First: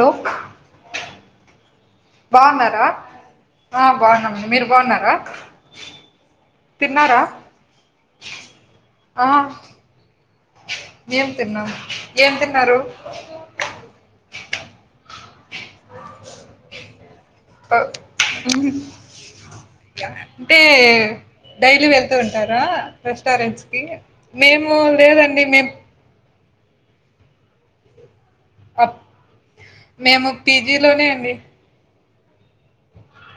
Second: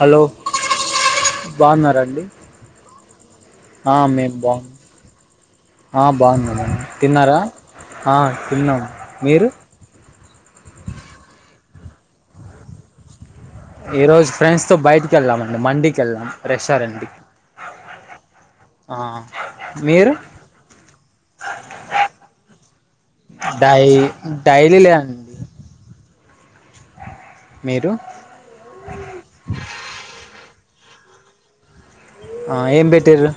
Hello బాగున్నరా బాగున్నారా ఆ మేం బాగున్నామండి మీరు బాగు బాగున్నారా ఆ బాగుంది మేడం తిన్నారా ఆ తిన్నాం మీరు ఏం తిన్నాం ఏం తిన్నారు ఈ రోజు ఫ్రెండ్స్ తో బయటికి వెళ్ళామండి మండికి వెళ్ళాం రెస్టారెంట్ కి అ మీరు అంటే డైలీ వెళ్తూ ఉంటారా! రెస్టారెంట్స్ కి డై మేము లేదండి. మేమ్ మీరు అప్ మేము పీజీ లోనే అండి. ఆ ఏం పెట్టిర్రు.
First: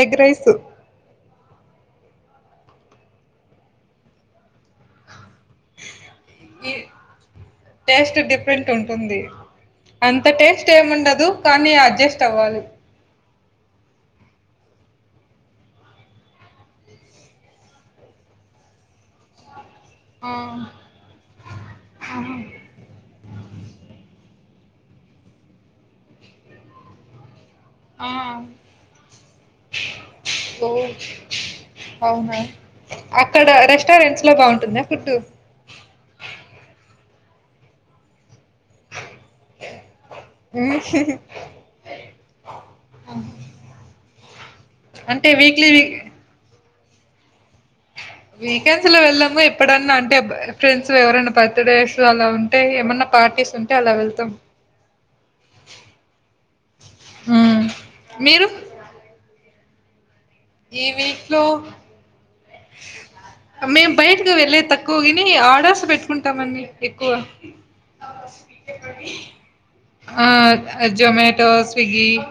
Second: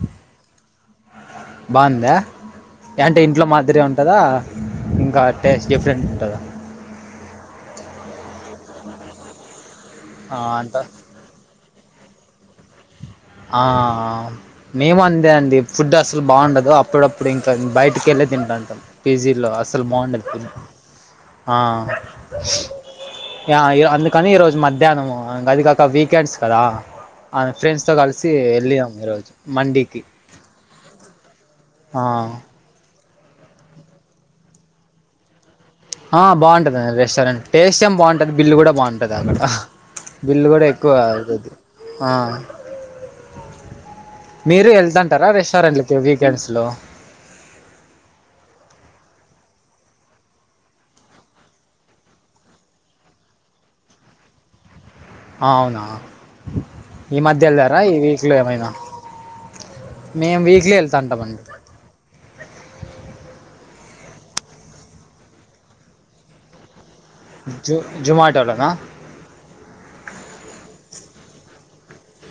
ఎగ్ రైసు బాందా ఏంటి ఇంట్లో మాదిరిగా ఉంటాదా! ఇంకా టేస్ట్ డిఫరెంట్ ఉంటదా! ఈ టేస్ట్ డిఫరెంట్ ఉంటుంది. అంత ఆ అంత టెస్టేముండదు. కనీ అడ్జస్ట్ అవ్వాలి. ఆ... వ్ మేము అంతే అండి ఫుడ్ అసలు బావుండదు. అప్పుడప్పుడు ఇంకా బయటి కెళ్ళే తింటాంటమ్ పిజీ లో అసలు ఆ బావుండదు. ఆ య అందుకని ఈ రోజు మధ్యానము అది గాక వీకెండ్స్ కదా ఆ ఫ్రెండ్స్ ఫ్రెండ్స్ తో ఆ ఆ గలిసీ ఎల్లియమ్ ఈరోజు మండికీ ఓ ఆ అవునా అక్కడ రెస్టారెంట్స్ లో బావుంటుందా! ఫుడ్ ఆ భావుంటఅది రెస్టారెంట్ టేస్టేఏం బావుంటది బిల్లు కూడా భావుంటదీ అక్కడ బిల్లు గూడ మ్మ్. ఎక్కువఐతది ఆ మీరు ఎల్తంటారా అంటే వీక్లీ వీ రెస్టారెంట్ల కి వీకెండ్స్ లో వీకెండ్స్ లో ఎళ్ళము ఎప్పుడన్నా అంటే ఫ్రెండ్స్ ఎవరైనా బర్త్ డేస్ అలా ఉంటేనే ఏమన్నా పార్టీస్ ఉంటే అలా వెళ్తమ్ ఆవునా ఈ మధ్య మ్మ్ ఎల్లార ఈ వీక్లో మీరు ఏమైనా మేం వీక్ ఈ వీక్లో మేం బయటకు వెళ్ళేది తక్కువ గని ఆడర్స్ పెట్టుకుంటామన్ని ఎక్కువ జు ఆ బస్సు జొమాటోలోనా టికెట్ వని ఆ జోమాటో స్వీట్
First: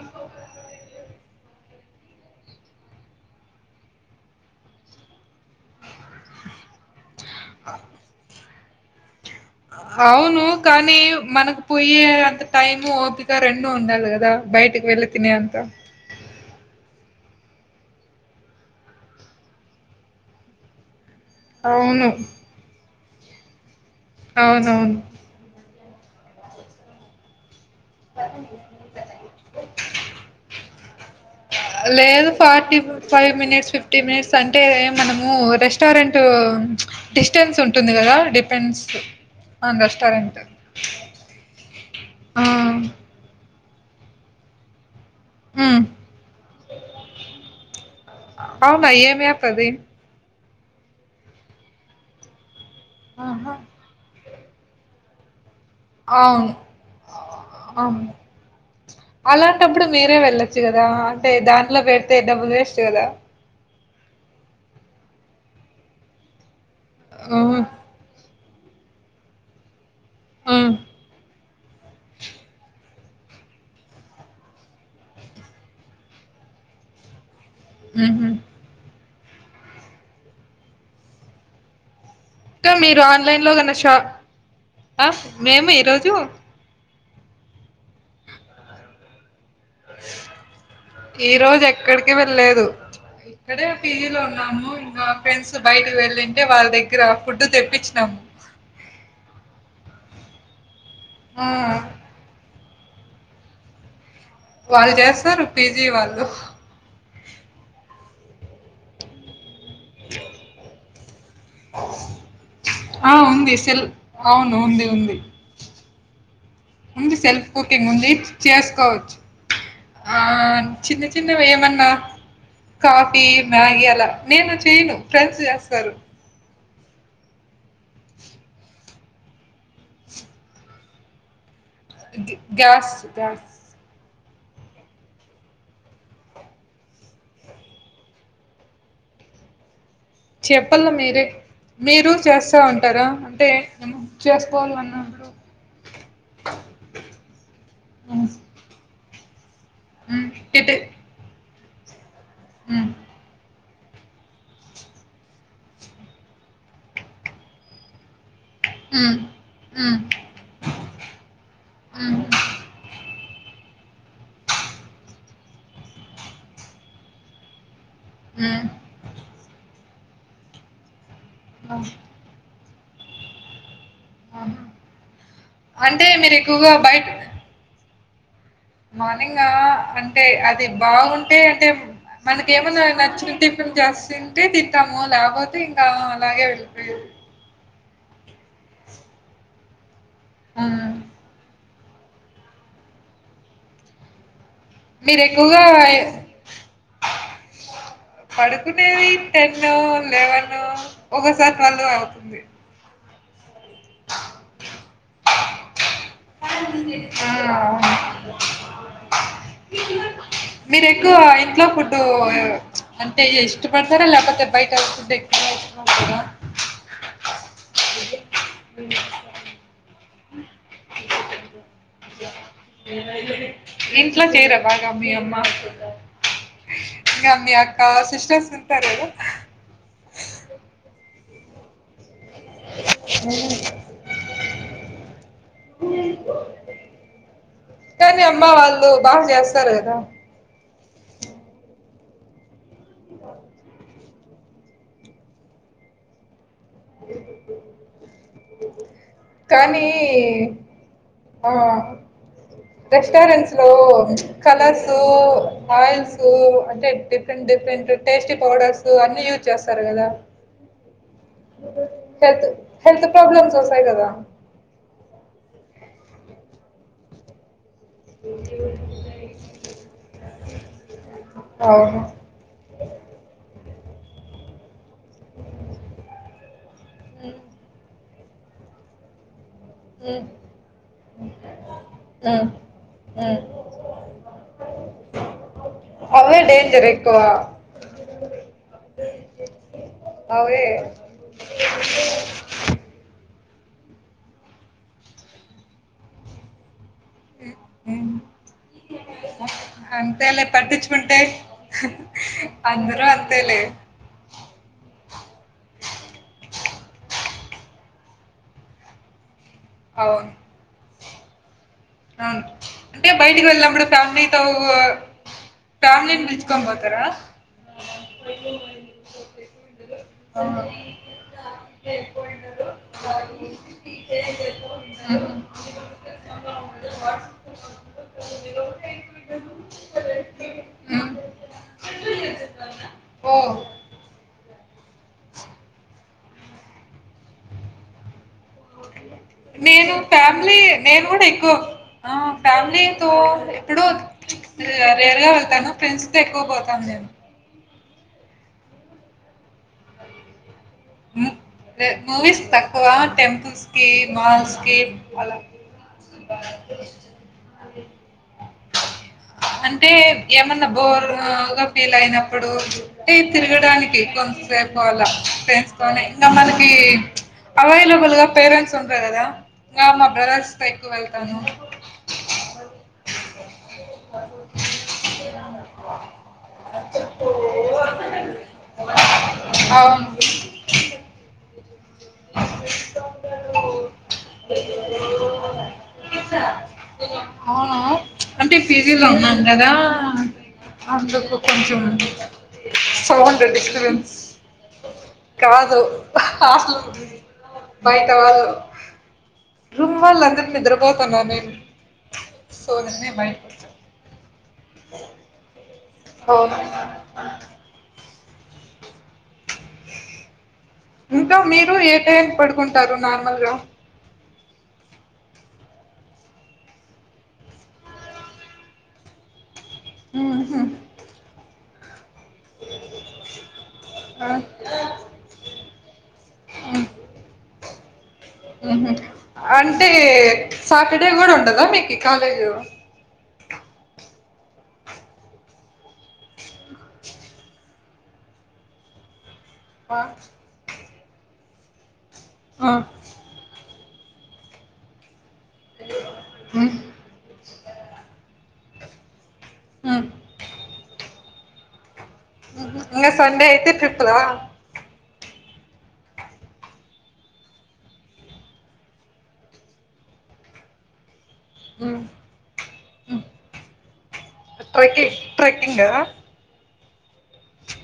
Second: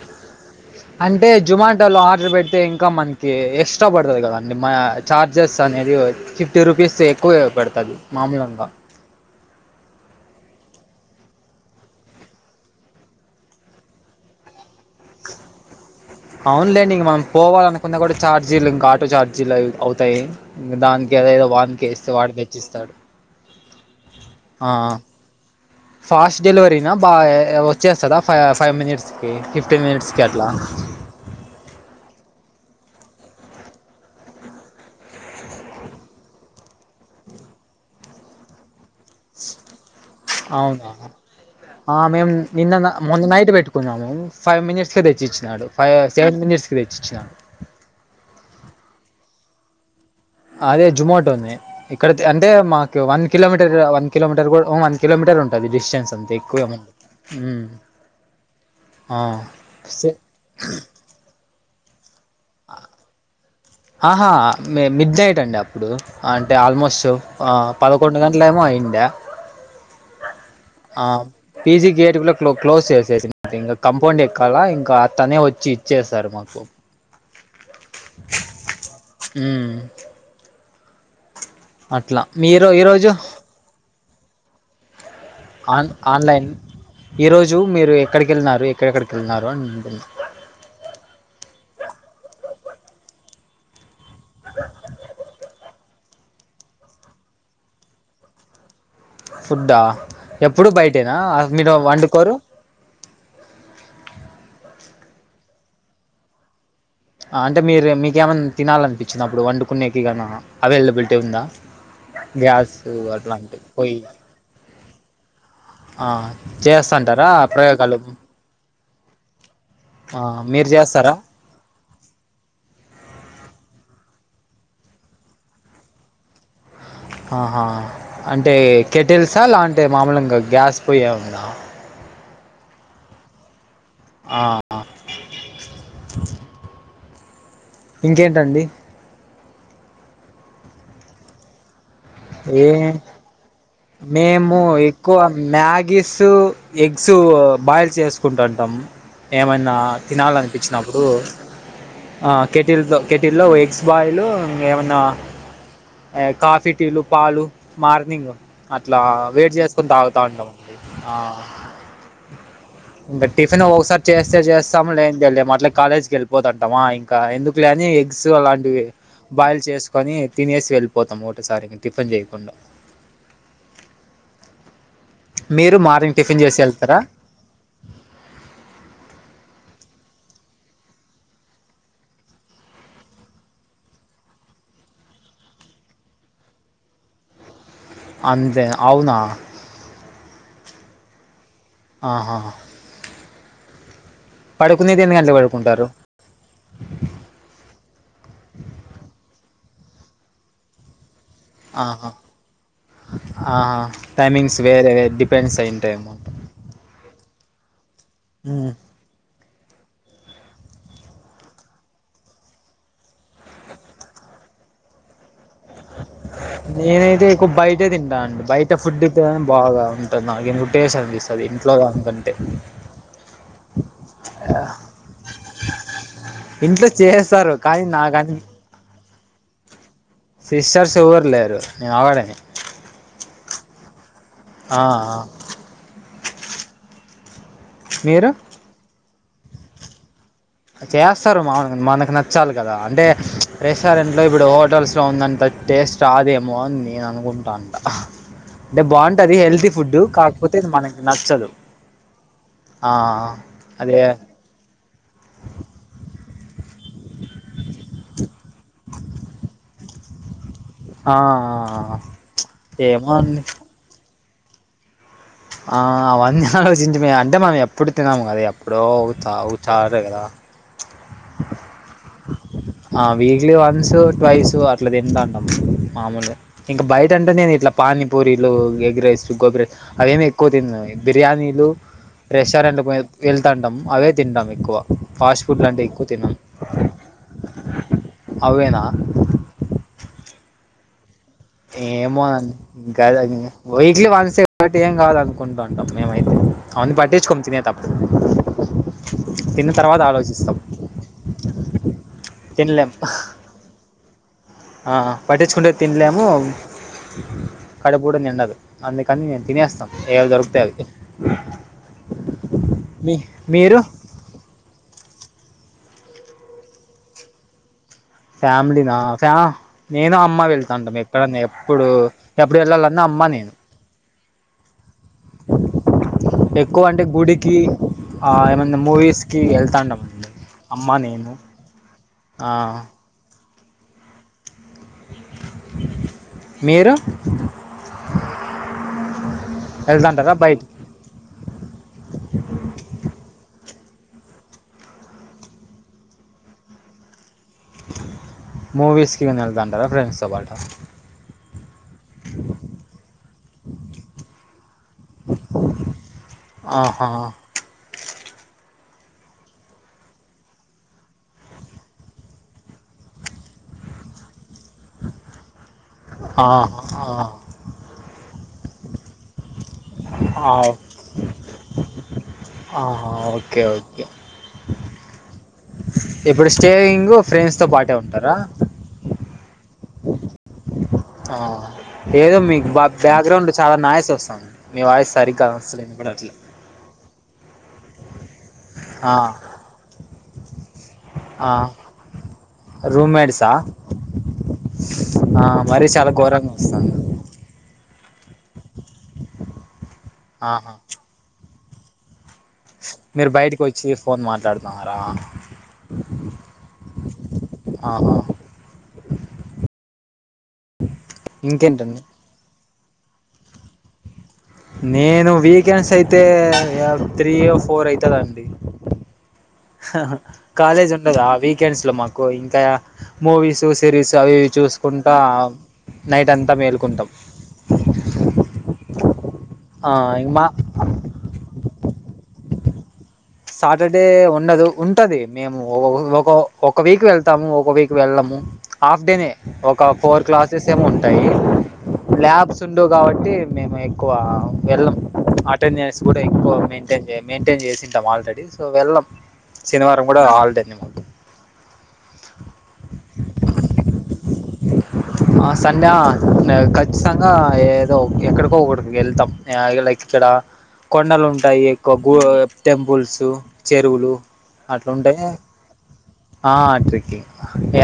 అంటే జోమాటోలో ఆర్డర్ బెడితే ఇంకా మనకి ఎక్స్ట్రా పడతది కదండి మా చార్జెస్ అనేది ఫిఫ్టీ రూపీస్ ఎక్కువగ పెడతాది మామూల్గంత అవును కానీ మనకు పోయే అంత టైం ఓపిక రెండు ఉండాలి గదా బయటకి వెళ్ తినే అంత అవునులేండి ఇంక మనం పోవాలనుకున్న గూడ ఛార్జీలు ఇంకా ఆటో ఛార్జీలు అవి ఇవి అవుతాయి. ఇంగ దానికెదేదో అవును వానికెస్తే వాడు తెచ్చిస్తాడు. ఆ ఆ అవునవును ఫాస్ట్ డెలివరీనా బా ఏ ఓ ఇచ్చేస్తద ఫై ఫైవ్ మినిట్స్కి ఫిఫ్టీన్ మినిట్స్కి అట్లా! లేదు forty five minutes fifty minutes అంటే మనము రెస్టారెంట్ డిస్టెన్స్ ఉంటుంది గదా డిపెండ్స్ ఆన్ రెస్టారెంట్ అవునా ఆ మేము నిన్ననా మొన్న నైట్ బెట్టుకున్నాము. ఫైవ్ మినిట్స్ ల తెచ్చిచ్చినాడు. హ్మ్. ఫైవ్ సెవెన్ మినిట్స్ కి తెచ్చిచ్చినాడు. అవునా ఏమ్ యాపది అదే జుమోటోనే ఇక్కడ తే అంటే మాకు వన్ ఆహా! కిలోమీటర్ వన్ కిలోమీటర్ గూడ ఊ వన్ కిలోమీటర్ ఉంటాది డిసెన్స్ అంతే అవును. ఎక్కువేం ఉండదు. మ్ అవును. అలాంటప్పుడు మీరే వెళ్ళొచ్చు గదా అంటే దాంట్ల బెడితే డబ్బులు వెస్ట్ గదా! హ హా మి మిడ్ నైట్ అండి అప్ ఇప్పుడు అంటే ఆల్మోస్ట్ హ్మ్. పదకొండు గంటలు ఏమో అయ్యండే ఆ ఆ పీజీ గేట్ కూడా క్లోజ్ చేసేసారు ఇంకా కంపౌండ్ గేట్ ఎక్కాలా ఇంకా అ తనే వచ్చి ఇచ్చేసారు మాకు ఉమ్ హా ఉమ్ అట్ల మీరో ఈ రోజో పిల్లలు ఉన్నా షాప్ ఆ మే ఆన్ ఆన్లైన్ ఈరోజు మీరు ఎక్కడికి వెళ్ళినారు ఎక్కడెక్కడికి వెళ్ళినారు అని అంటు ఈ రోజు ఎక్కడికి వెళ్ళలేదు ఇక్కడే పిజీ లో ఉన్నాము ఇంకా ఫ్రెండ్స్ బయటకి వెళ్ళింటే వాళ్ళ దగ్గర ఫుడ్ తెప్పించినాము ఫుడ్ ఆ ఎప్పుడు బయటెనా ఆ మీరు వండుకోరు వాళ్ళు చేస్తారు పీజీ వాళ్ళు ఆ అంటే మీరూ మీకేమన్ తినాలనిపించినప్పుడు వండుకునేకి గానిఅవైలబిలిటీ ఉందా గ్యాస్ ఆ ఉంది అట్లాంటి సెల్ పొయ్యి అవును ఉంది ఉంది ఆ చేస్తాంటారా ఆ ప్రయోగాలు చేసు కోవచ్చు ఆ మీరు చిన్న చేస్తారా చిన్న ఏమన్నా కాఫీ మ్యాగీ అలా నేను చెయ్యను ఫ్రెండ్స్ చేస్తారు ఆహా అంటే కెటిల్సా లాంటే మామూలుంగ గ్యాస్ పోయే ఉందా గ్యాస్ గ్యాస్ ఆ ఇంకేంటండి చెప్పాల మీరే మీరు చేస్తా ఏ ఉంటారా అంటే మనం మేము ఎక్కువ చేసుకోవాలన్నప్పుడు మ్యాగీసు ఎగ్స్ బాయిల్ చేసుకుంటుంటాం ఏమన్న హ్మ్ టిటి తినాలనిపించినప్పుడు ఆ హ్మ్. కెటిల్తో కెటిల్లో ఓ ఎగ్స్ బాయిలు ఇంకా ఏమన్నా కాఫీ టీలు పాలు మార్నింగ్ అట్లా హ్మ్. వేడి చేసుకొని హ్మ్. తాగుతా ఉంటాము అండి ఆ [inaudible] ఇంకా టిఫిన్ ఒకసారి చేస్తే చేస్తాం లేదంటే లేదు అట్లా కాలేజ్కి వెళిపోతుంటామా ఇంకా ఎందుకు లే అని సో హ్మ్. అలాంటివి బాయిల్ చేసుకొని తినేసి వెళ్ళిపోతాం ఒకటేసారి ఆహ్! టిఫిన్ చేయకుండా ఆహా! మీరు అంటే మార్నింగ్ మీరు టిఫిన్ చేసి ఎక్కువగా వెళ్తారా మార్నింగ్ ఆ అంటే అది బాగుంటే అంటే మనకేమున్నాది నచ్చిన టిఫిన్ చేస్తుంటే తింటాము లేకపోతే ఇంకా అలాగే ఆమ్ హా అంతే అవునా హమ్ ఆహాహ పడుకునేది ఎన్ని గంటలు మీరేక్కువగా పడుకుంటారు యై పడుకునేది టెను లెవెనూ ఒక్కక్కసారి ట్వెల్వ్ అవుతుంది ఆ టైమింగ్స్ వేరే డిపెండ్స్ అయ్యుంటాయి ఏమో ఆ మీరు ఎక్కువ ఇంట్లో ఫుడ్డు అంటే ఇస్టపడతారా లేకపోతే బయట నేనైతేక్కువ బయటే తింటా అండి బయట ఫుడ్ తోనే బాగా ఉంటది నాకెన్ టెస్ అనిపిస అది ఇంట్లోగాన్ కంటే ఇంట్లో చేయ్యరా బాగ మీ అమ్మ ఫుడ్ ఇంట్లో ఇంగ చేస్తారు మీ కానీ అక్కా నాకని సిస్టర్స్ ఉంటారు కదా సిస్టర్స్ ఎవ్వరు లేరు నేను అవరే హ ఆ ఆ కానీ అమ్మ వాళ్ళు బాగ చేస్తారు కదా చేస్తారు మామగా మనకు నచ్చాలి కదా అంటే రెస్టారెంట్లు ఇప్పుడు హోటల్స్ ఇంట్లో ఉన్నంత టేస్ట్ రాదేమో అని నేను అనుకుంటాంట అంటే బాగుంటది హెల్తీ కానీ ఫుడ్ కాకపోతే ఇది మనకి నచ్చదు ఆ ఆ రెస్టారెంట్స్ లో అదే కలర్సు ఆయిల్స్ టె డిఫరెంట్ డిఫరెంట్ టేస్టీ పౌడర్స్ అన్ని యూజ్ చేస్తారు కదా ఆ హెల్త్ హెల్త్ ఏమో అండి ప్రాబ్లమ్స్ వస్తాయి కదా ఆ అవన్నీ ఆలోచించి అంటే మం ఎ ఎప్పుడు తిన్నాము కదా ఎప్పుడో చా చాల కదా అవును ఆ వీక్లీ వన్సు ట్వైస్ అట్ల తింటాంటం మామూలు ఇంకా బయట అంటే హ్మ్. నేను ఇట్లా పానీపూరిలు ఎగ్ రైస్ గోబీ రైస్ హ్మ్. అవేమి ఎక్కువ తిన్న ఈ బిర్యానీలు హ్మ్. రెస్టారెంట్లకు హ్మ్. వెళ్తాంటం అవే తింటం ఎక్కువ ఫాస్ట్ ఫుడ్ అంటే ఎక్కువ తిన్నం టె డేంజర్ ఎక్కువా అవేనా అవే ఏమో అన్ ఇంగ అదే దింకా వీక్లీ వన్స్ ఏం కావాల అనుకుంటాంటాం మేమైతే అని పట్టే చోమ్ తినేద్దాం ఉమ్, అంతేలే పట్టించుకుంటే అందరూ అంతేలే అహ పట్టించుకుంటే తినలేము కడుపు కూడా నిండదు అందుకని నేన్ తినేస్తాం ఎద్ దొరుకుతె అది అవున్ అంటే బయటికి వెళ్ళనప్పుడు ఫ్యామిలీ తో ఫ్యామిలీని పిలుచుకొని పోతారా ఫ్యామిలీ నా ఫ్యా నేను అమ్మ ఆ, వెళ్తాంటం ఎక్కడ ఎప్పుడు ఎప్పుడు వెళ్ళాలన్నా అమ్మ నేను ఇకే ఎక్కువ అంటే గుడికి ఆ ఏమన మూవీస్ కి వెళ్తాంటమండి అమ్మ ఉమ్, నేను ఆ ఉ మీరు నేను వెళ్తాంటారా ఫ్యామిలీ బయటికి నేను కూడా ఎక్కువ్ ఆ ఫ్యామిలీతో ఎక్కడో రేర్గా వెళ్తాను ఫ్రెండ్స్ తో ఎక్కువ పోతాను నేను మూవీస్కిగిన వెల్తాంటారా ఫ్రెండ్స్ తో పాటు మూవీస్ తక్కువ టెంపుల్స్ కి మాల్స్ కి అలా ఆహా అంటే ఏమన్నా బోర్ గా ఫీల్ అయినప్పుడు అంటే తిరగడానికి కొంతసేపు అలా ఫ్రెండ్స్తోమనాకి ఆహా అవైలబుల్ గా పేరెంట్స్ ఉంటరు. కదా ఇగా మా బ్రదర్స్ తో ఎక్కువ వెళ్తాను అహ ఓకే ఓకే ఇప్పుడు స్టేయింగ్ ఫ్రెండ్స్ తో పాటే ఉంటారా అవును ఆ ఏదో మీకు బ్యాక్గ్రౌండ్ చాలా నాయిస్ వస్తుంది మీ వాయిస్ సరిగ్గా వస్తలేదు కూడా అట్లా అవునా అంటే పీజీలో ఆ ఉన్నాం కదా అందుకు ఆ కొంచమ్ సౌండ్ రూమ్మేట్సా డిఫరెన్స్ ఆ కాదు మరీ చాలా ఘోరంగా హాస్టల్ వస్తుంది కి బయట వాళ్ళు రూమ్ వాళ్ళు అందరు ఆహా నిద్రపోతున్నారూ నేను సో నేనే మీరు బయట బయటికి వచ్చి ఫోన్ మాట్లాడుతున్నారా అవును ఆహా ఇంకా మీరు ఏ ఇంకేంటండి టైముకి పడుకుంటారు. నార్మల్ గా నేను వీకెండ్స్ అయితే త్రీ హొ ఫోర్ అయితది అండి మ్మ్హ్మ్. కాలేజ్ ఉండద ఆ వీకెండ్స్ లో మాకు పో ఇంకా మూవీస్ సిరీస్ ఆ, అవి ఇవి చూసు కుంటా నైట్ అంతా మ్మ్, మేలుకుంటాం అంటే ఆ ఇంక మా సాటర్డే కూడా ఉంటదా మీకి కాలేజు సాటర్డే ఉండదు ఉంటది. మేము ఒక ఒక వీక్ వెళ్తాము ఒక వీక్ వెళ్ళము హాఫ్ డే ఒక ఆ, ఫోర్ క్లాసెస్ ఏమో ఉంటాయి. ల్యాబ్ బస్ ఆ, ఉండవు కాబట్టి మేము ఎక్కువ వెళ్ళం అటెండేస్ కూడా ఎక్కువ మ్మ్, నేన్ మెయింటైన్ చేసింటాం ఆల్రెడీ సో వెళ్ళాం మ్మ్, శనివారం మ్మ్. కూడా ఆల్డేనె మాకు ఇగా సండే అయితే ట్రిప్లా ఆ సండే ఖచ్చితంగా ఏదో ఎక్కడికో ఒకడికి వెళ్తాం లైక్ ఇక్కడ కొండలు ఉంటాయి. ఎక్కువ మ్మ్, గో టెంపుల్స్ మ్మ్. చెరువులు అట్లాంటే ట్రెక్కింగ్ ట్రెక్కింగ్ ఆ ఆ ట్రెక్కింగ్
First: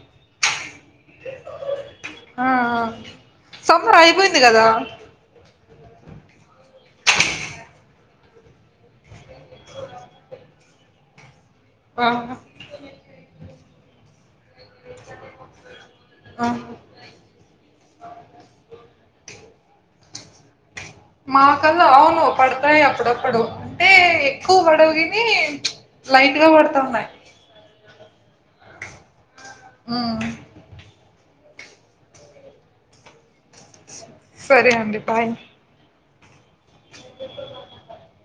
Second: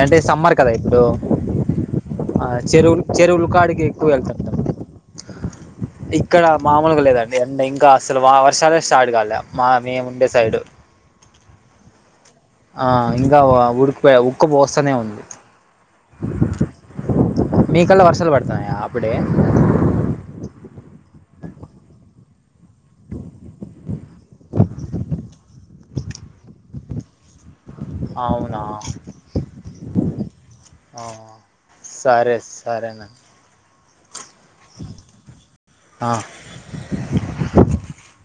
అంటే సమ్మర్ కదా ఇప్పుడు ఆ చెరువులు చెరువులు కాడికి సమ్మర్ ఎక్కువ అయిపోయింది వెళ్తుంటాం కదా ఇక్కడ మామూలుగా లేదండి అంటె ఇంకా అసలు వర్షాలే స్టార్ట్ కాలే మా మేము డిసైడు ఆ ఆ ఇంకా ఉడికిపోయ ఉక్కపోస్తనే ఉంటుది ఆ మీ కల్లా వర్షాలు పడుతున్నాయా అప్పుడే మాక ల్లా అవును పడతాయి అప్పుడప్పుడు అంటే ఎక్కువ పడవు కాని లైట్ గా పడుతాంది అండి అవునా హ్ సరే సరేనండి సరే అండి బాయ్ ఆ అ